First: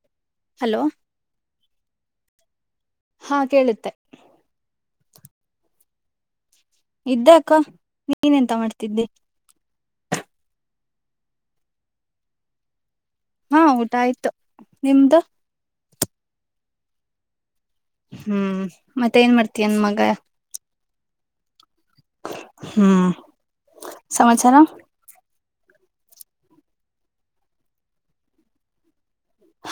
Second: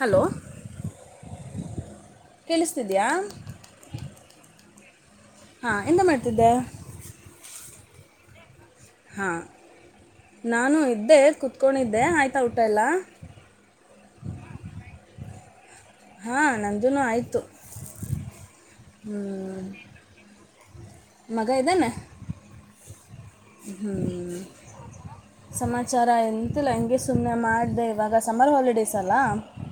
Hello hello ಕೇಳಿಸ್ತಿದ್ಯಾ ಹಾ ಕೇಳುತ್ತೆ ಹಾ ಎಂತ ಮಾಡ್ತಿದ್ದೆ ಇದ್ದಕ್ಕ ನೀನ್ ಎಂತ ಮಾಡ್ತೀ ಹಾ ನಾನು ಇದ್ದೆ ಕುೂತ್ಕೊಂಡಿದ್ದೆ ಆಯ್ತಾ ಊಟ ಎಲ್ಲ ಹಾ ಊಟ ಆಯ್ತು ನಿಮ್ದು ಹಾ ನಂದನ ಆಯ್ತು ಹ್ಮ್ ಮತ್ತೆ ಏನ್ ಮಾಡ್ತನ್ ಮಗ ಮಗ ಇದಾನೆ ಹ್ಮ್ ಸಮಾಚಾರ ಸಮಾಚಾರ ಎಂತಿಲ್ಲ ಹಂಗೆ ಸುಮ್ಮ್ನೆ ಮಾಡಿದೆ ಇವಾಗ ಸಮರ್ ಹಾಲಿಡೇಸ್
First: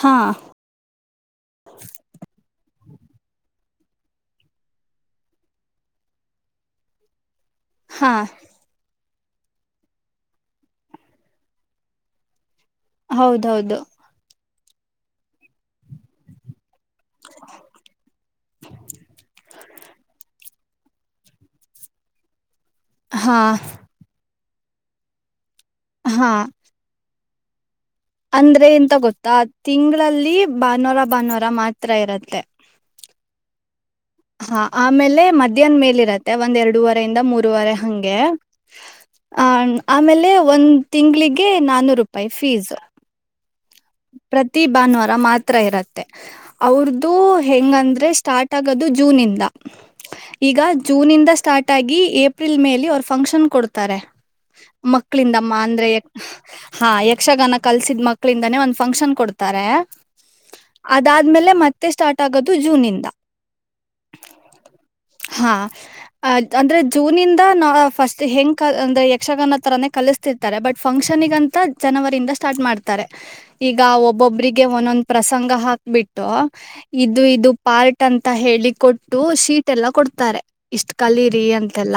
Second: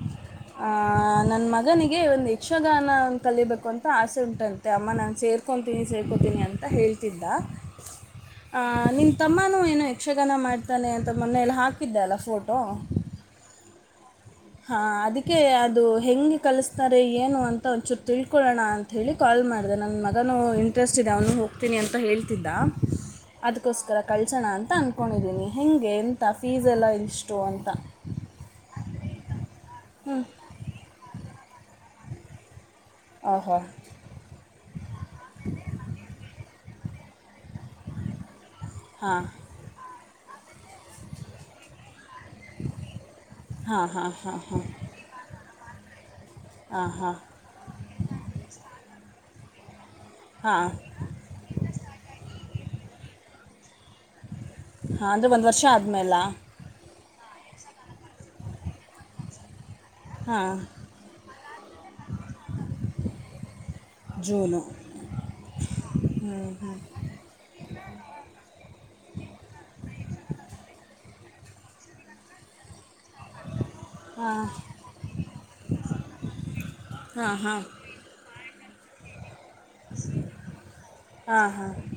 ಹಾ ಮಗನಿಗೆ ಒ ಯಕ್ಷಗಾನ ಕಲಿಬೇಕು ಅ ಆಸೆ ಉಂಟಂತೆ ಅಮ್ಮ ನಾನು ಸೇರ್ಕೊತೀನಿ ಸೇರ್ಕೊತೀನಿ ಅಂತ ಹೇಳ್ತಿದ್ದ ಹಾ ಹ ನಿ ತಮ್ಮನೂ ಏನು ಯಕ್ಷಗಾನ ಮಾಡ್ತಾನೆ ಅಂತ ಮೊನೆಯಲ್ಲಿ ಹಾಕಿದ್ದೆ ಅಲ್ಲ ಫೋಟೋ ಹೌದೌದು ಹಾ ಅದಕ್ಕೆ ಅದು ಹೆಂಗೆ ಕಲಿಸ್ತಾರೆ ಏನು ಅಂತ ಒಂಚೂರು ತಿಳ್ಕೊಳ್ಳೋಣ ಅಂತ ಹೇಳಿ ಕಾಲ್ ಮಾಡಿದೆ ನನ್ನ ಮಗನು ಟಸ್ಟ್ ಇದೆ ಅವನು ಹೋಗ್ತೀನಿ ಅಂತ ಹೇಳ್ತಿದ್ದ ಹಾ ಅದಕ್ಕೋಸ್ಕರ ಕಳ್ಸೋಣ ಅಂತ ಅಂದ್ಕೊಂಡಿದ್ದೀನಿ ಹಂಗೆ ಎಥ ಹಾ ಫೀಸ್ ಎಲ್ಲ ಇಷ್ಟು ಅಂತ ಅಂದ್ರೆ ಎಂತ ಗೊತ್ತಾ ಹ್ಞೂ ತಿಂಗಳಲ್ಲಿ ಬಾನೂರ ಬಾನೂರ ಮಾತ್ರ ಇರತ್ತೆ ಆ ಹಾ ಹಾ ಆಮೇಲೆ ಮಧ್ಯಾಹ್ ಮೇಲ್ ಇರತ್ತೆ ಒಂದ್ ಎರಡೂವರ ಇಿಂದ ಮೂರರುವರೆ ಹಂಗೆ ಹಾಂ ಹ ಆಮೇಲೆ ಒಂದ ತಿಂಗ್ಳಿಗೆ ನಾನೂರು ರೂಪಾಯಿ ಫೀಸ್ ಹಾಂ ಹಾಂ ಹಾಂ ಪ್ರತಿ ಹಾಂ ಭಾನುವಾರ ಮಾತ್ರ ಇರತ್ತೆ ಹಾಂ ಅವ್ರದುು ಹಾಂ ಹೆಂಗಂದ್ರೆ ಸ್ಟಾರ್ಟ್ ಆಗೋದು ಜೂನ್ ಇಂದ ಈಗ ಹಾಂ ಜೂನ ಇಂದ ಸ್ಟಾರ್ಟ್ ಆಗಿ ಏಪ್ರಿಲ್ ಮೇಲೆ ಅವರು ಫಂಕ್ಷನ್ ಕೊಡ್ತಾರೆ ಹಾಂ ಅಂದರೆ ಒಂದು ಮಕ್ಕಳಿಂದಮ್ಮ ವರ್ಷ ಅಂದ್ರೆ ಆದಮೇಲ ಹಾ ಯಕ್ಷಗಾನ ಕಲ್ಸಿದ ಮಕ್ಕಳಿಂದಾನೇ ಒಂದ್ ಫಂಕ್ಷನ್ ಕೊಡ್ತಾರೆ ಹಾಂ ಅದಾದ್ಮೇಲೆ ಮತ್ತೆ ಸ್ಟಾರ್ಟ್ ಆಗೋದು ಜೂನ ಇಂದ ಸನು ಹಾ ಅಂದ್ರೆ ಜೂನಂದ ನಾ ಫಸ್ಟ್ ಹೆಂಗ್ ಅಂದ್ರೆ ಯಕ್ಷಗಾನ ತರಾನೇ ಕ ಬಟ್ ಫಂಕ್ಷನ್ಗಂತ ಜನವರಿಯಿಂದ ಸ್ಟಾರ್ಟ್ ಮಾಡ್ತಾರೆ ಈಗ ಹಾಂ ಒಬ್ಬೊಬ್ರಿಗೆ ಒಂದೊಂದ ಪ್ರಸಂಗ ಹಾಕ್ಬಿಟ್ಟು ಇದು ಹಾಂ ಇದು ಹಾಂ ಪಾರ್ಟ್ ಅಂತ ಹೇಳಿ ಕೊಟ್ಟು ಶೀಟ್ ಎಲ್ಲ ಕೊಡ್ತಾರೆ ಇಷ್ಟ ಕಲೀರಿ ಹಾಂ ಅಂತೆಲ್ಲ ಹಾಂ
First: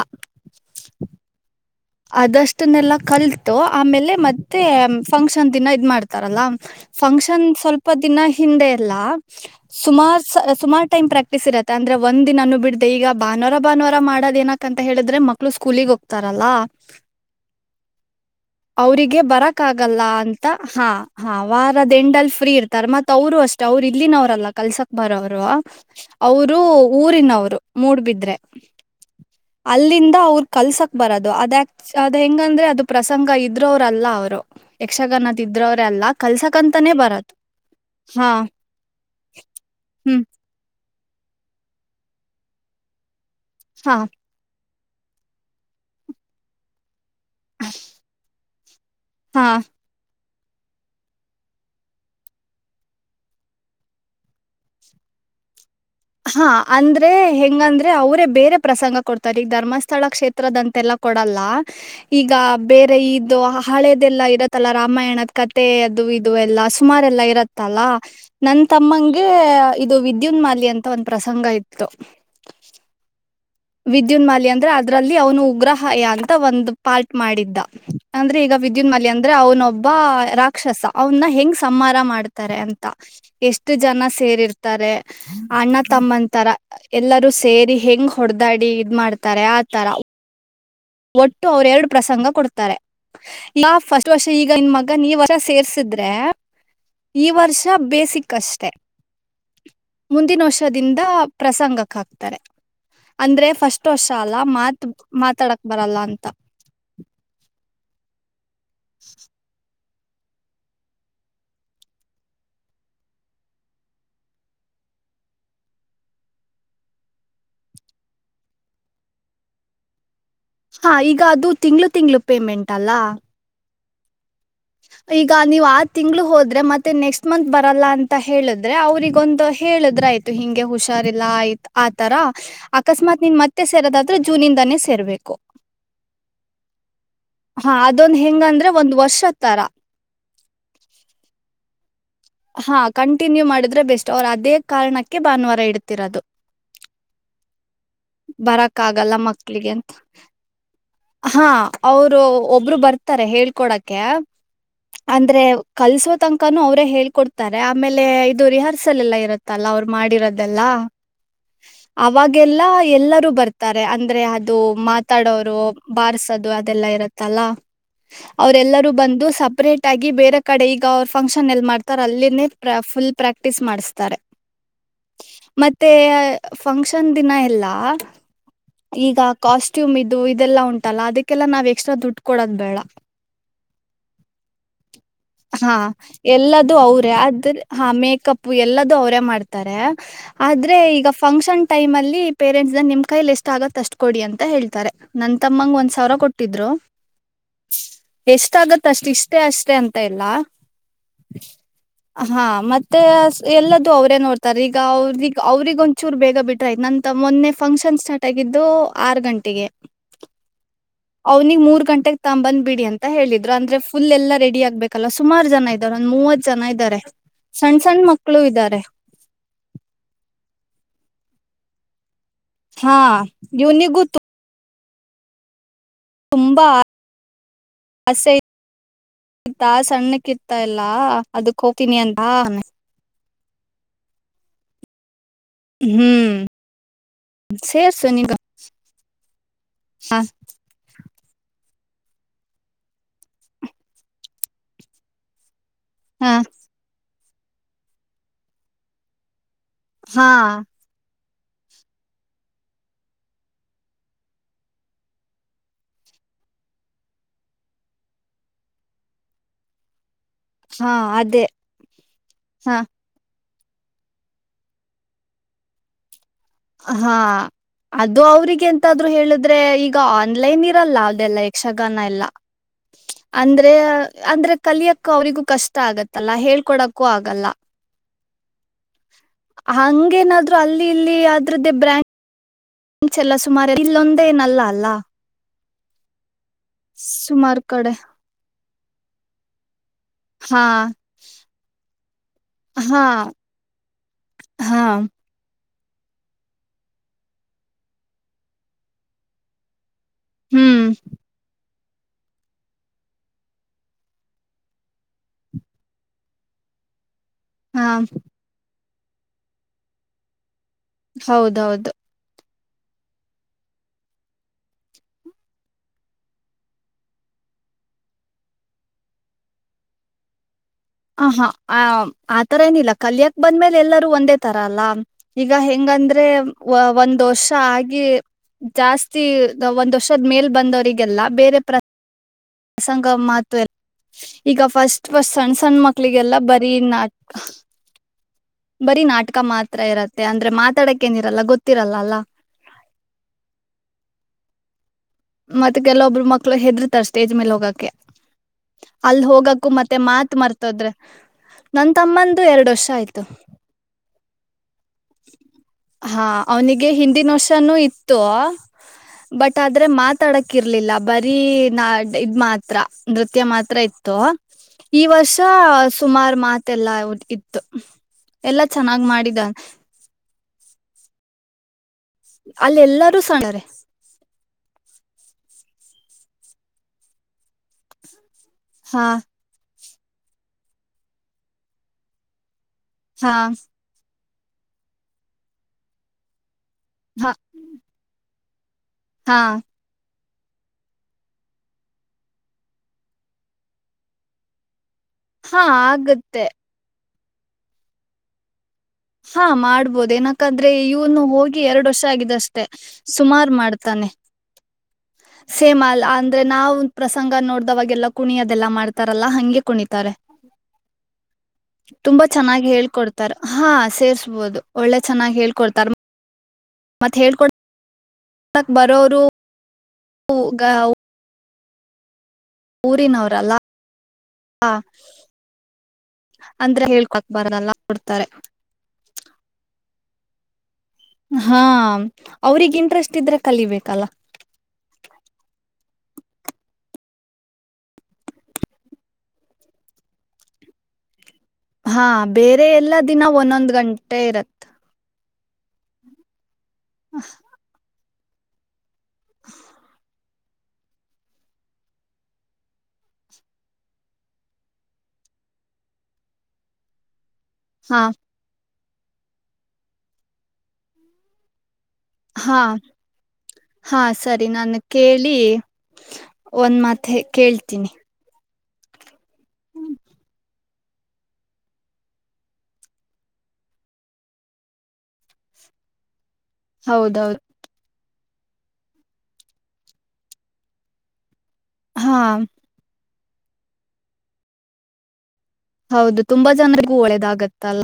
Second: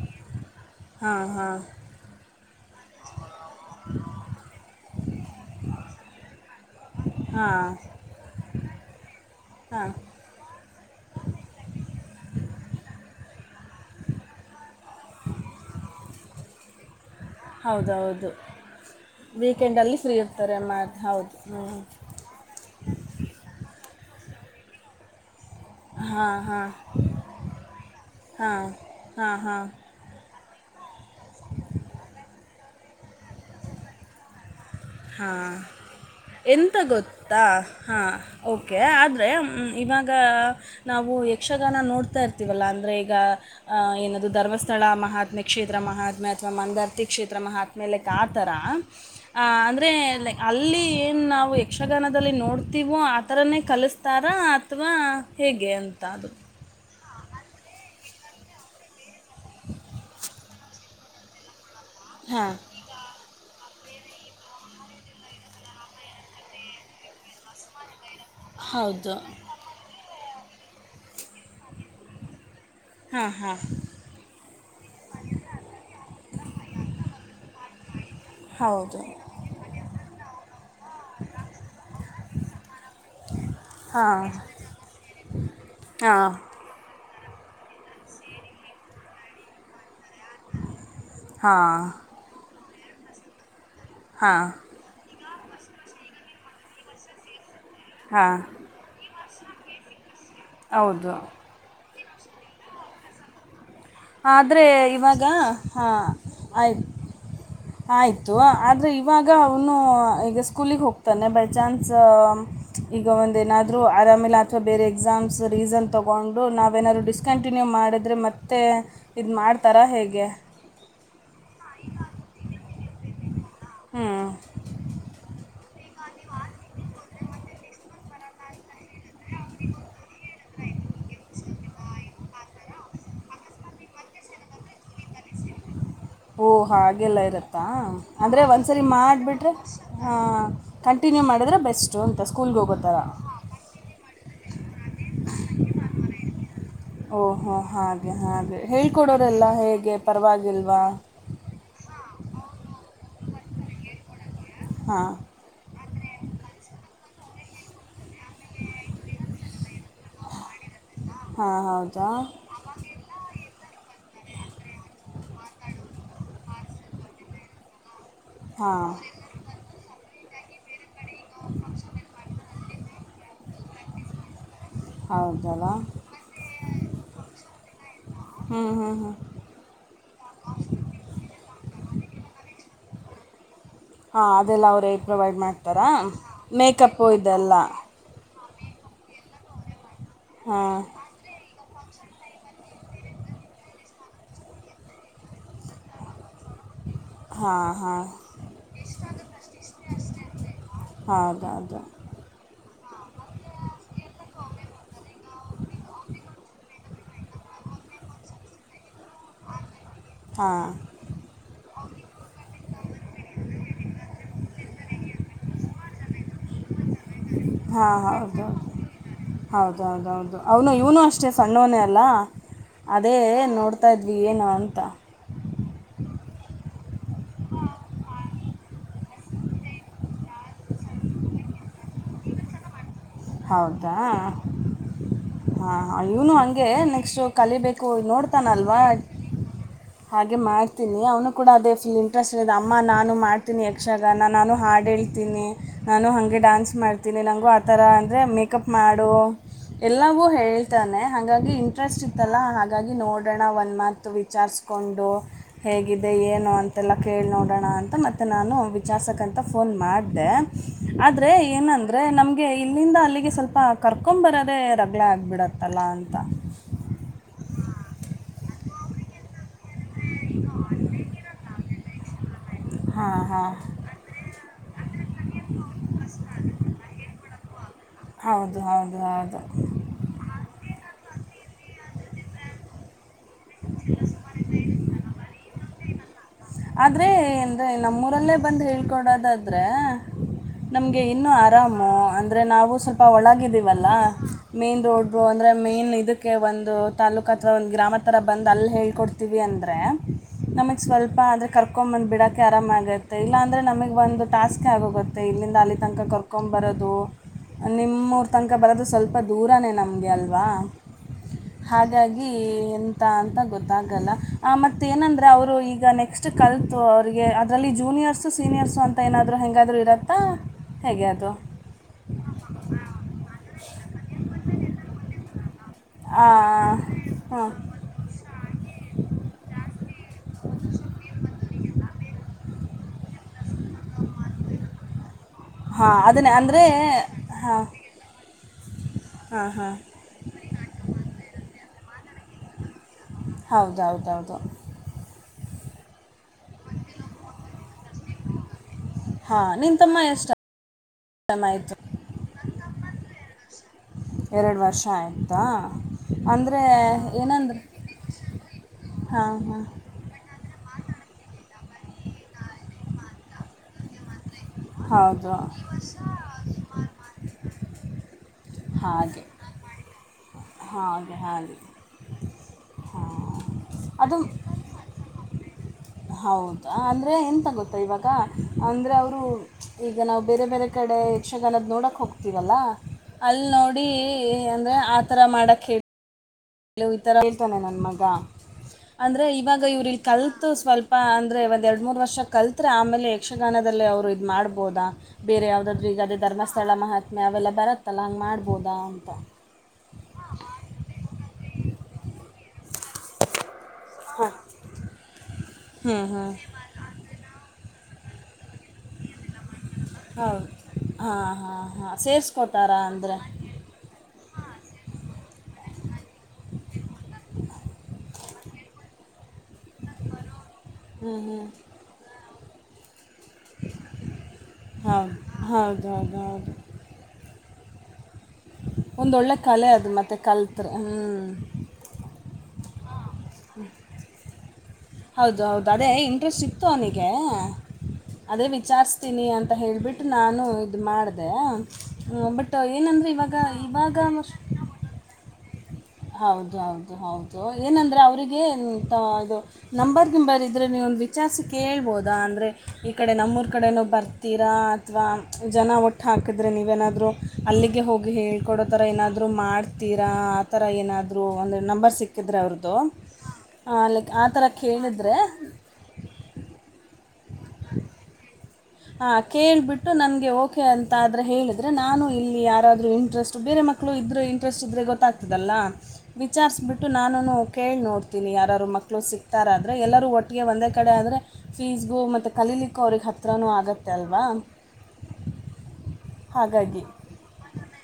ಹಾಂ ಹಾಂ ಅದಷ್ಟನ್ನೆಲ್ಲ ಕಲ್ತು ಆಮೇಲೆ ಮತ್ತೆ ಫಂಕ್ಷನ್ ದಿನ ಇದ್ ಮಾಡ್ತಾರಲ್ಲ ಫಂಕ್ಷನ್ ಹಾಂ ಸ್ವಲ್ಪ ದಿನ ಹಿಂದೆ ಎಲ್ಲ ಹಾಂ ಸುಮಾರ ಸುಮಾರ ಟೈಮ್ ಪ್ರಾಕ್ಟೀಸ್ ಇರತ್ತೆ ಅಂದ್ರೆ ಒಂದ್ಿನನು ಬಿಡ್ದ ಈಗ ಭಾನಾರ ಭಾನುವಾರ ಮಾಡೋದ ಏನಕ್ ಅಂತ ಹೇಳಿದ್ರೆ ಮಕ್ಳು ಸ್ಕೂಲಿಗೆಗ್ೋಗ್ತಾರಲ್ಲಾ ಹೌದೌದು ಅವಿಗೆ ಬರಕ್ ವೀಕೆಂಡಲ್ಲಿ ಆಗಲ್ಲ ಫ್ರೀ ಅಂತ ಇರ್ತಾರೆ ಮಾ ಹಾ ಹಾ ಹೌದು ಹ್ಞೂ ವಾರ ದಂಡಲ್ ಫ್ರೀ ಇರ್ತಾರೆ ಮತ್ ಅವರು ಅಷ್ಟೇ ಅವರು ಅವರು ಇಲ್ಲಿನವ್ರಲ್ಲಾ ಕಲ್ಸಕ್ ಬರೋ ಅವರು ಹಾಂ ಅವರು ಹಾಂ ಊರಿನವರು ಮೂಡ್ಬಿದ್ರೆ ಹಾಂ ಹಾಂ ಹಾಂ ಅಲ್ಲಿಂದ ಅವರು ಅದ ಹೆಂಗಂದ್ರೆ ಅದು ಪ್ರಸಂಗ ಇದ್ರ ಅವ್ರಲ್ಲ ಅವ್ರು ಹಾ ಎಂತ ಕಲ್ಸಕಂತಾನೆ ಬರೋದು ಗೊತ್ತಾ ಹಾ ಓಕೆ ಆದ್ರೆ ಇವಾಗ ಹ್ಮ್ ನಾವು ಯಕ್ಷಗಾನ ನೋಡ್ತಾ ಇರ್ತೀವಲ್ಲ ಅಂದ್ರೆ ಈಗ ಅ ಹಾ ಏನ ಧರ್ಸ್ಥ ಸ್ಥಳ ಮಹಾತ್ಮೆ ಕ್ಷೇತ್ರ ಮಹಾತ್ಮೆ ಅಥವಾ ಮಂದರ್ ಕ್ಷೇತ್ರ ಮತ್ಮೇಲೆ ಕಾತರ ಹಾ ಅಲ್ಲಿ ಏನ್ ನಾವು ಯಕ್ಷಗಾನದಲ್ಲಿ ನೋಡ್ತೀವೋ ಆತರನೇ ಕಲಿಸ್ತಾರ ಅಥವಾ ಹಾ ಹೇಗೆ ಅಂತ ಅದು ಹಾ ಅಂದ್ರೆ ಹೆಂಗಂದ್ರೆ ಅವ್ರೇ ಬೇರೆ ಪ್ರಸಂಗ ಕೊಡ್ತಾರೆ ಈಗ ಧರ್ಮಸ್ಥಳ ಕ್ಷೇತ್ರದಂತೆಲ್ಲ ಕೊಡಲ್ಲ ಈಗ ಹಾಂ ಬೇರೆ ಇದು ಹಳೆದೆಲ್ಲಾ ಇರತ್ತಲ್ಲಾ ರಾಮಾಯಣದ ಕತೆ ಅದು ಇದು ಎಲ್ಲಾ ಸುಮಾರಲ್ಲಾ ಇರತ್ತಲ್ಲ ನನ್ ಹೌದು ತಮ್ಮಂಗೆ ಇದು ವಿದ್ಯುನ್ ಮಾಲಿ ಅಂತ ಒಂದ್ ಪ್ರಸಂಗ ಇತ್ತು ಹಾಂ ಹಾಂ ವಿದ್ಯುನ್ ಮಾಲಿಯ ಅಂದ್ರೆ ಅದ್ರಲ್ಲಿ ಅವನು ಉಗ್ರ ಯತ ಒಂದ್ ಪಾರ್ಟ್ ಮಾಡಿದ್ದ ಅಂದ್ರೆ ಈಗ ವಿದ್ಯುನ್ ಹೌದು ಮಲಿ ಅಂದ್ರೆ ಅವನೊಬ್ಬ ರಾಕ್ಷಸ ಅವನ್ನ ಹೆಂಗ್ ಸಂಹಾರ ಮಾಡ್ತಾರೆ ಅಂತ ಎ ಎಷ್ಟು ಜನ ಹಾಂ ಸೇರಿರ್ತಾರೆ ಅಣ್ಣ ಹಾಂ ತಮ್ಮಂತರ ಎಲ್ಲರೂ ಸೇರಿ ಹೆಂಗ್ ಹೊಡೆದಾಡಿ ಇದ್ ಮಾಡಾ್ತಾರೆ ಆತರ ಒಟ್ಟು ಅವ್ರ ಹಾಂ ಎರಡು ಪ್ರಸಂಗ ಕೊಡ್ತಾರೆ ಯ ಫಸ್ಟ್ ವರ್ಷ ಹಾಂ ಈಗ ಇನ್ ಮಗ ನೀ ಈ ವರ್ಷ ಸೇರ್ಸಿದ್ರೆ ಈ ವರ್ಷ ಬೇಸಿಕ್ ಹಾಂ ಅಷ್ಟೆ ಮುಂದಿನ ವರ್ಷದಿಂದ ಹೌದು ಪ್ರಸಂಗಕ್ಕೆ ಹ ಅಂದ್ರೆ ಫಸ್ಟ್ ವರ್ಷ ಅಲ್ಲ ಆದರೆ ಮಾತ ಇವಾಗ ಮಾತಾಡಕ್ ಹಾಂ ಬರಲ್ಲ ಅಂತ ಆಯ್ತು ಆಯಿತು ಆದರೆ ಇವಾಗ ಅವನು ಈಗ ಸ್ಕೂಲಿಗೆ ಹೋಗ್ತಾನೆ ಬೈ ಚಾನ್ಸ್ ಈಗ ಒಂದ ಏನಾದ್ರು ಆರಾಮಲೆ ಅಥವಾ ಬೇರೆ ಎಕ್ಸಾಮ್ಸ್ ರೀಸನ್ ತೊಗೊಂಡು ನಾವೇಏನಾದ್ರು ಡಿಸ್ಕಂಟಿನ್ಯೂ ಮಾಡಿದರೆ ಮತ್ತೆ ಇದು ಮಾಡ್ತಾರ ಹೇಗೆ ಹಾ ಈಗ ಅದು ತಿಂಗ್ಳ ತಿಂಗ್ಳ ಪೇಮೆಂಟ್ ಅಲ್ಲ ಹ್ಮ್ ಈಗ ನೀವು ಆ ತಿಂಳ ಹೋದ್ರೆ ಮತ್ತೆ ನೆಕ್ಸ್ಟ್ ಮಂತ್ ಬರಲ್ಲ ಅಂತ ಹೇಳಿದ್ರೆ ಅವ್ರಗ ಒಂದು ಹೇಳಿದ್ರ ಆಯ್ತು ಹಿಂಗೆ ಹುಷಾರಿಲ್ಲ ಆಯ್ತತ್ ಆತರ ಅಕಸ್ಮಾತ್ ನಿನ್ ಮತ್ತೆ ಮತ್ತೆ ಸೇರೋದಾದ್ರೆ ಜೂನಿಂದಾನೇ ಸೇರ್ಬೇಕು ಓಹ ಹಾಗೆಲ್ಲ ಇರತ್ತಾ ಅದೊಂದು ಅಂದ್ರೆ ಹೆಂಗಂದರೆ ಒಂದ್ಸರಿ ಒಂದು ವರ್ಷದ ಮಾಡ್ಬಿಟ್ಟ ಥರ ಕಂಟಿನ್ಯೂ ಮಾಡಿದ್ರೆ ಬೆಸ್ಟ್ ಹಾ ಕಂಟಿನ್ಯೂ ಮಾಡಿದ್ರೆ ಬೆಸ್ಟ್ ಅವ್ರ ಅದೇ ಕಾರಣಕ್ಕೆ ಭಾನುವಾರ ಇಡ್ತಿರೋದು ಓಹೋ ಹಾಗೆ ಹಾಗೆ ಬರೋಕ್ಕಾಗಲ್ಲ ಹೇಳ್ಕೊಡೋರೆಲ್ಲ ಹೇಗೆ ಪರವಾಗಿಲ್ವಾ ಹಾ ಅವರು ಒಬ್ರು ಬರ್ತಾರೆ ಹೇಳ್ಕೊಡಕ ಹಾಂ ಅಂದ್ರೆ ಕಲ್ಸೋ ತನಕಾನೂ ಅವ್ರೇ ಹೇ ಕೊಡ್ತಾರೆ ಆಮೇಲೆ ಇದು ರಿಹರ್ಸಲ್ ಎಲ್ಲ ಇರುತ್ತಲ್ಲ ಅವ್ರು ಮಾಡಿರೋದೆಲ್ಲ ಹಾಂ ಹೌದಾ ಅವಾಗೆಲ್ಲ ಎಲ್ಲರೂ ಬರ್ತಾರೆ ಅ ಅಂದ್ರೆ ಅದು ಮಾತಾಡೋರು ಬಾರಸೋದು ಅದೆಲ್ಲ ಇರುತ್ತಲ್ಲ ಅವ್ರೆಲ್ಲರೂ ಹಾಂ ಬಂದು ಸಪ್ರೇಟ್ ಆಗಿ ಬೇರೆ ಕಡೆ ಈಗ ಅವ್ರ ಫಂಕ್ಷನ್ ಎಲ್ಲಿ ಮಾಡ್ತಾರೆ ಅಲ್ಲಿ ಫುಲ್ ಪ್ರಾಕ್ಟೀಸ್ ಮಾಡಿಸತಾರೆ ಹೌದಲ್ಲ ಮತ್ತೆ ಫಂಕ್ಷನ್ ದಿನ ಎಲ್ಲಾ ಹ್ಞೂ ಹ್ಞೂ ಹ್ಞೂ ಈಗ ಕಾಸ್ಟ್ಯೂಮ್ ಇದು ಇದೆಲ್ಲಾ ಉಂಟಲ್ಲ ಅದಕ್ಕೆಲ್ಲಾ ನಾವ್ ಎಕ್ಸ್ಟ್ರಾ ದುಡ್ ಕೊಡೋದ್ ಬೇಡ. ಹಾ ಅದೆಲ್ಲ ಅವ್ರೆ ಹಾ ಎಲ್ಲದು ಅವ್ರೆ ಆದ್ರ ಇದೆಲ್ಲ ಹಾ ಮೇಕಪ್ ಎಲ್ಲದು ಅವ್ರೇ ಮಾಡ್ತಾರೆ ಆದ್ರೆ ಹಾಂ ಈಗ ಫಂಕ್ಷನ್. ಟೈಮಲ್ಲಿ ಪೇರೆಂಟ್ಸ್ ನಿಮ್ ಕೈಲಿ ಎಷ್ಟ್ ಆಗತ್ ಅಷ್ಟ ಕೊಡಿ ಅಂತ ಹೇಳ್ತಾರೆ ನನ್ ತಮ್ಮಂಗ ಒಂದ್ ಸಾವ್ರ ಕೊಟ್ಟಿದ್ರು. ಹಾಂ ಹಾಂ ಎಷ್ಟ್ ಆಗತ್ ಅಷ್ಟ ಇಷ್ಟೇ ಅಷ್ಟೇ ಅಂತ್ ತ ಎಲ್ಲ ಹೌದೌದು ಹಾ ಮತ್ ಮತ್ತೆ ಎಲ್ಲದು ಅವ್ರೇ ನೋಡ್ತಾರೆ ಈಗ ಅವ್ರಿಗ್ ಅವ್ರಿಗ್ ಒಂಚೂರ್ ಬೇಗ ಬಿಟ್ರ ಆಯ್ತ್ ನಂತ್ ಮೊನ್ನೆ ಫಂಕ್ಷನ್ ಷನ್ ಸ್ಟಾರ್ಟ್ ಆಗಿದ್ದು. ಆರ್ ಗಂಟೆಗೆ ಹಾಂ ಅವ್ನಿಗ್ ಮೂರ್ ಗಂಟೆಗ್ ತಬಂದ್ ಬಿಡಿ ಅಂತ ಹೇಳಿದ್ರು ಅನ್ ಅಂದ್ರೆ ಫುಲ್ ಎಲ್ಲ ರೆಡಿ ಆಗ್ಬೇಕಲ್ಲ ಸುಮಾರ್ ಜನ ಇದರೆ ಒಂದ್ ಮೂವತ್ ಜನ ಇದರೆ. ಹಾ ಹೌದ ಹೌದು ಹೌದ ಹೌದ ಹೌದು ಅವ್ನು ಇವ್ನು ಅಷ್ಟೇ ಸಣ್ಣವನೇ ಅಲ್ಲ. ಹಾ ಅದೇ ನೋಡ್ತಾ ಇವನಿಗೂ ಇದ್ವಿ ಏನು ಅಂತ. ತುಂಬಾ ಆಸೆ. ಇತ್ತಾ ಸಣ್ಣಕ್ ಇತ್ತ ಎಲ್ಲಾ ಅದ್ ಕೋತಿನೇ ಅಂತ. ಹೌದಾ ಹಾ ಇವ್ನು ಹ್ಮ್ ಹಂಗೆ ನೆಕ್ಸ್ಟ್ ಕಲಿಬೇಕು ಸೇರ್ಸು ನಿನ್ಗ ನೋಡ್ತಾನಲ್ವಾ. ಹ ಹಾಗೆ ಮಾಡ್ತೀನಿ ಅವ್ನು ಕೂಡ ಅದೇ ಸ್ ಇಲ್ಲಿ ಇಂಟ್ರೆಸ್ಟ್ ಇದೆ ಅಮ್ಮ ನಾನು ಮಾಡ್ತೀನಿ ಯಕ್ಷಗಾನ ನಾನು ಹಾಡು ಹೇಳ್ತೀನಿ. ನಾನು ಹ ಹಂಗೆ ಡ್ಯಾನ್ಸ್ ಮಾಡ್ತೀನಿ ನಂಗು ಆತರ ಅಂದ್ರೆ ಮೇಕಪ್ ಮಾಡು. ಎಲ್ಲವೂ ಹಾ ಹೇಳ್ತಾನೆ ಹಂಗಾಗಿ ಇಂಟ್ರೆಸ್ಟ್ ಇತ್ತಲ್ಲ ಹಾಗಾಗಿ ನೋಡೋಣ ಒಂದ್ ಮಾತು ವಿಚಾರಸ್ಕೊಂಡು ಹೇಗಿದೆ. ಏನು ಅಂತೆಲ್ಲ ಕೇಳಿ ನೋಡೋಣ ಅಂತ ಮತ್ತೆ ನಾನು ವಿಚಾರಸಕ್ಕಂತ ಫೋನ್ ಮಾಡ್ ದೆ ಹಾ ಆದ್ರೆ ಅದೇ ಏನಂದ್ರೆ ನಮ್ಗೆ ಹ ಇಲ್ಲಿಂದ ಅಲ್ಲಿಗೆ ಸ್ವಲ್ಪ್ ಅಪ್ಪ ಕರ್ಕೊಂಬರದೆ ರಗ್ಳೆ ಆಗ್ಬಿಡತ್ತಲ್ಲ ಅಂತ. ಹ ಹಾ ಅದು ಅವ್ರಿಗೆ ಎಂತಾದ್ರು ಹೇಳಿದ್ರೆ ಈಗ ಆನ್ಲೈನ್ ಇರಲ್ಲ ಅದೆಲ್ಲ ಯಕ್ಷಗಾನ ಎಲ್ಲ. ಹಾಂ ಹಾಂ ಅಂದ್ರೆ ಅಂದ್ರೆ ಕಲಿಯಕ್ಕ ಅವ್ರರಿಗೂ ಕಷ್ಟ ಆಗತ್ತಲ್ಲ ಹೇಳ್ಕೊಡಕ್ಕೂ ಆಗಲ್ಲ. ಹೌದು ಹೌದು ಹೌದು ಹಂಗೇನಾದ್ರು ಅಲ್ಲಿ ಇಲ್ಲಿ ಅ್ರದ್ದೇ ಬ್ರ್ಯಾಂಡ್. ಡ್ಸ್ ಎಲ್ಲ ಸುಮಾರು ಇಲ್ಲೊಂದೇ ಏನಲ್ಲ ಅಲ್ಲ. ಆದ್ರೆ ಸುಮಾರು ಅಂದ್ರೆ ಕಡೆ ನಮ್ಮೂರಲ್ಲೇ ಬಂದ್ ಹೇಳ್ಕೊಡೋದಾದ್ರೆ. ಹಾ ನಮ್ಗೆ ಇನ್ನು ಆರಾಮು ಅಂದ್ರೆ ನಾವು ಸ್ವಲ್ಪ ಹಾ ಒಳಗಿದೀವಲ್ಲ ಮೇನ್ ಹಾ ರೋಡು ಅಂದ್ರೆ. ಮೇನ್ ಇದಕ್ಕೆ ಒಂದು ತಾಲ್ಲೂಕ ಅತವ ಒಂದ್ ಗ್ರಾಮ ತರ ಬಂದ್ ಅಲ್ ಹೇಳ್ಕೊಡ್ತೀವಿ ಅಂದ್ರೆ. ನಮಗ್ ಹ್ಮ್ ಸ್ವಲ್ಪ ಆದ್ರೆ ಕರ್ ಕರ್ಕೋಮ್ದ್ ಬಿಡಕೆ ಆರಾಮ ಆಗತ್ತೆ ಇಲ್ಲ ಅಂದ್ರೆ ನಮಗ್ ಒಂದು ಟಾಸ್ಕ್ ಆಗೋಗುತ್ತೆ ಇಂದ ಅಲ್ಲಿ ತನಕ ಕರ್ಕೊಂಬರದೇ. ದು ಹಾ ನಿಮ್ಮೂರ್ ತನ್ಕ ಬರೋದು ಸ್ವಲ್ಪ ದೂರನೇ ನಮ್ಗೆ ಅಲ್ವಾ. ಹೌದೌದು ಹಾಗಾಗಿ ಎಂತ ಅಂತ ಗೊತ್ತಾಗಲ್ಲ ಆ ಮತ್ ಏನಂದ್ರೆ ಅವ್ರು ಈಗ ನೆಕ್ಸ್ಟ್ ಕಲ್ತು ಅವ್ರಿಗೆ ಅದ್ರಲ್ಲಿ ಜೂನ್ ಜೂನಿಯರ್ಸು ಸೀನಿಯರ್ಸು ಅಂತ ಏನಾದರೂ ಹೆಂಗಾದರೂ ಇರುತ್ತಾ. ಹೇಗೆ ಹ ಅದು ಹಾ ಆ ಆತರ ಏನಿಲ್ಲ ಕಲ್ಯಕ್ ಬಂದ್ಮೇಲೆ ಎಲ್ಲರೂ ಒಂದೇ ತರ ಅಲ. ಈಗ ಹೆಂಗಂದ್ರೆ ಹಾಂ ಒಂದ್ ವರ್ಷ ಆಗಿ ಜಾಸ್ತಿ ಒಂದ್ ವರ್ಷ. ಮೇಲ್ ಬಂದವ್ರಿಗೆಲ್ಲ ಬೇರೆ ಪ್ರಸಂ ಗ ಮಾತು ಎಲ್ ಈಗ ಫಸ್ಟ್ ಫಸ್ಟ್ ಸಣ್ ಸಣ್ ಹಾಂ ಅದನ್ನೇ ಮಕ್ಳಿಗೆಲ್ಲಾ ಅಂದರೆ ಬರಿ ನಾಟ್ಕ. ಹಾಂ ಬರೀ ನಾಟ್ಕ ಹಾಂ ಹಾಂ ಮಾತ್ರ ಇರತ್ತೆ ಅಂದ್ರೆ ಮಾತಾಡಕ್ ಏನಿರಲ್ಲ ಗೊತ್ತಿರಲ್ಲ ಅಲ. ಹೌದ್ ಹೌದೌದು. ಮತ್ ಕೆಲ್ಲೊಬ್ರು ಮಕ್ಳು ಹೆದರ್ತಾರ ಸ್ಟೇಜ್ ಮೇಲ್ ಹೋಗೋಕೆ. ಅಲ್ ಹಾಂ ಹೋಗಕು ನಿನ್ನ ಮತ್ತೆ ತಮ್ಮ ಮಾತ್ ಎಷ್ಟು ಮಾರ್ತೋದ್ರೆ ಟೈಮ್ ನನ್ ತಮ್ಮಂದು ಎರ್ಡ್ ವರ್ಷ. ಟ ಆಯ್ತು. ಎರ್ಡ್ ವರ್ಷ ಆಯ್ತ. ಹಾ ಅವ್ನಿಗೆ ಹಿಂದಿನ್ ವರ್ಷನೂ ಇತ್ತು ಹಾಂ ಬಟ್ ಹಾಂ ಆದ್ರೆ ಮಾತ್ ಡಕ್ ಇರ್ಲಿಲ್ಲ ಬರೀ ನಾಡ್ ಇದ ಮಾತ್ರ ನೃತ್ಯ ಮಾತ್ರ ಇತ್ತು ಈ ಹೌದು ವರ್ಷ ಸುಮಾರು ಮಾತೆಲ್ಲಾ ಇತ್ತು ಎಲ್ಲಾ ಚೆನ್ನಾಗ್ ಮಾಡಿದ್ದಾನ ಹಾಗ ಹಾಗೆ ಅಲ್ಲ ಎಲ್ಲಾರೂ ಹಾಂ ಸಣ್ಣಾರೆ ಹೌದು ಅಂದರೆ ಎಂತ ಗೊತ್ತಾ ಇವಾಗ ಅಂದರೆ ಹಾ ಅವರು ಈಗ ನಾವು ಬೇರೆ ಬೇರೆ ಕಡೆ ಯಕ್ಷಗಾನದ ನೋಡಕ್ಕೆ ಹೋಗ್ತೀವಲ್ಲ ಹಾ ಅಲ್ಲಿ ನೋಡಿ ಅಂದ್ರೆ ಆತರ ಮಾಡಕ್ ಹೇಳ ಲೋ ಈ ತರ ಹಾ ಇಲ್ತಾನೆ ನನ್ ಮಗ ಅಂದ್ರೆ ಹಾ ಇವಾಗ ಇವ್ರ ಇ ಕಲ್ತು ಸ್ವಲ್ಪ ಅಂದರೆ ಒಂದು ಎರಡು ಮೂರು ವರ್ಷ ಕಲ್ತ್ರೆ ಆಮೇಲೆ ಯಕ್ಷಗಾನದದಲ್ಲಿ ಅವರು ಇದು ಮಾಡ್ಬೋದಾ ಬೇರೆ ಹಾ ಯಾವುದಾದ್ರರು ಈಗಾದೇ ಆಗತ್ತೆ ಧರ್ಮಸ್ಥಳ ಮಹಾತ್ಮೆ ಅವೆಲ್ಲ ಬತ್ತಲ್ಲ ಹಂಗೆ ಮಾಡ್ಬೋದು ಹಾ ಮಾಡ್ಬೋದು ಏನಕಂದ್ರೆ ಇವನು ಹೋಗಿ ಎರಡು ವರ್ಷ ಆಗಿದಷ್ಟೆ ಸುಮಾರು ಮಾಡ್ತ ಹಾಂ ಸೇಮ್ ಹ್ಞೂ ಅಲ್ ಹ್ಞೂ ಅಂದ್ರೆ ನಾವು ಪ್ರಸಂಗ ನೋಡ ಅವಾಗೆಲ್ಲ ಕುಣಿಯದೆಲ್ಲಾ ಮಾಡ್ತಾರಲ್ಲಾ ಹಂಗೆ ಕುಣಿತಾರೆ ಹೌದು ಹಾಂ ಹಾಂ ಹಾಂ ತುಂಬಾ ಚೆನ್ನಾಗಿ ಸೇರಿಸ್ಕೋತಾರಾ ಅಂದರೆ ಹೇಳ್ಕೊಡ್ತಾರ ಹಾ ಸೇ ಬೋದು ಒಳ್ಳೆ ಚೆನ್ನಾಗಿ ಹೇಳ್ಕೊಡ್ತಾರ ಅಕ್ ಬರೋರುಗ ಹ್ಞೂ ಹ್ಞೂ ಊರಿನಾರ ಹೌದು ಹೌದು ಹೌದು ಹೌದು ಅಂದ್ರ ಹೇಳ್ಕಕ್ಬಾರದಲ್ಲ ಕೊಡ್ತಾರೆ ಒಂದೊಳ್ಳೆ ಕಲೆ ಅದು ಮತ್ತೆ ಕಲ್ ಹಾ ಅವ್ರಗ್ ಇಂಟ್ರೆಸ್ಟ್ ಇದ್ರೆ ಕಲಿಬೇಕಲ್ಲ ಹೌದು ಹೌದು ಅದೇ ಇಂಟ್ರೆಸ್ಟ್ ಸಿಕ್ತು ಅವನಿಗೆ ಅದೇ ವಿಚಾರಿಸ್ತೀನಿ ಅಂತ ಹೇಳಿಬಿಟ್ಟು ನಾನು ಇದು ಮಾಡಿದೆ ಹಾ ಅದೇ ಬಟ್ ಬೇರೆ ಎಲ್ಲ ಏನಂದ್ರೆ ದಿನ ಇವಾಗ ಒಂದೊಂದ್ ಇವಾಗ ಗಂಟೆ ಇರತ್ ಹೌದು ಹೌದು ಹೌದು ಏನಂದ್ರೆ ಅವ್ರಿಗೆ ಇದು ನಂಬರ್ ಗಿಂಬರ್ ಆದ್ರೆ ನೀವುದು ವಿಚಾರಿಸಿ ಕೇಳ್ಬೋದಾ ಅಂದ್ರೆ ಈ ಕಡೆ ನಮ್ಮೂರ್ ಕಡೆನ ಬರ್ತೀರಾ ಅಥವಾ ಜನ ಒಟ್ಟು ಹಾಕಿದ್ರೆ ನೀವೇನಾದರೂ ಅಲ್ಲಿಗೆ ಹಾ ಹೋಗಿ ಹೇಳ್ಕೊಡೋ ತರ ಏನಾದ್ರು ಮಾಡ್ತೀರಾ ಆತರ ಏನಾದ್ರು ಅಂದ್ರೆ ನಂಬರ್ ಸಿಕ್ ಸಿಕ್ಕಿದ್ರೆ ಹಾ ಅವ್ರದ್ದು ಹಾ ಲಕ್ ಆಥರ ಸರಿ ನಾನು ಕೇಳಿದ್ರೆ ಕೇಳಿ ಒಂದ್ ಮಾತ್ ಕೇಳ್ತೀನಿ ಹ ಕೇಳಳ್ಬಿಟ್ಟು ನನ್ಗೆ ಓಕೆ ಅಂತ ಆದ್ರೆ ಹೇಳಿದ್ರೆ ನಾನು ಇಲ್ಲಿ ಯಾರಾದ್ ಇಂಟ್ರೆಸ್ಟ್ ಬೇರೆ ಮಕ್ಕಳು ಇದ್ರೆ ಇಂಟ್ರೆಸ್ಟ್ ಇದ್ರೆ ಗೊತ್ತಾಗ್ತದಲ್ಲ ವಿಚಾರಸ್ ಬಿಟ್ಟು ನಾನು ಹೌದೌದು ಕೇಳಿ ನೋಡ್ ನಿ ಯಾರಾರು ಮಕ್ಕಳು ಸಿಗ್ತಾರ ಆದ್ರರೆ ಎಲ್ಲರೂ ಒಟ್ಟಿಗೆ ಒಂದೇ ಕಡೆ ಆದರೆ ಫೀಸ್ಬು ಹಾ ಮತ್ತುತ್ತೆ ಕಲೀಲಿಕ್ಕ ಅವ್ರಿಗೆ ಹತ್ರಿನೂ ಆಗತ್ತೆ ಅಲ್ವಾ ಹೌದು ತುಂಬಾ ಜನರಿಗೂ ಒಳ್ಳೆದಾಗತ್ತಲ್ಲ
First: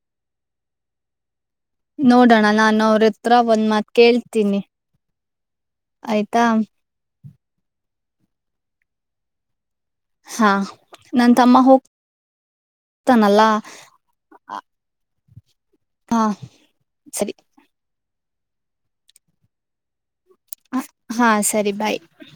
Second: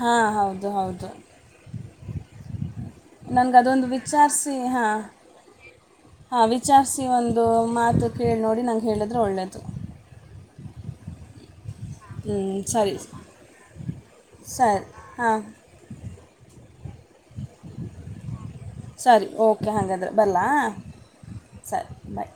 ಹಾ ಹೌದು ಹೌದು ನೋಡೋಣ ನಾನು ಅವ್ರ ಹತ್ರ ನನ್ಗ ಒಂದ್ ಅದೊಂದು ಮಾತ್ ವಿಚಾರಿಸಿ ಕೇಳ್ತೀನಿ ಹಾ ಆಯ್ತಾ ಹಾಂ ವಿಚಾರಿಸಿ ಒಂದು ಮಾತು ಕೇಳಿ ನೋಡಿ ನಂಗೆ ಹೇಳಿದ್ರೆ ಒಳ್ಳೆಯದು ಹಾ ನನ್ ತಮ್ಮ ಹೋಗ್ ಹ್ಮ್ ಸರಿ ತಾನಲ್ಲ ಸರಿ ಹಾ ಹಾ ಸರಿ ಸರಿ ಓಕೆ ಹಾಗಂದ್ರೆ ಬರಲ ಸರಿ ಬಾಯ್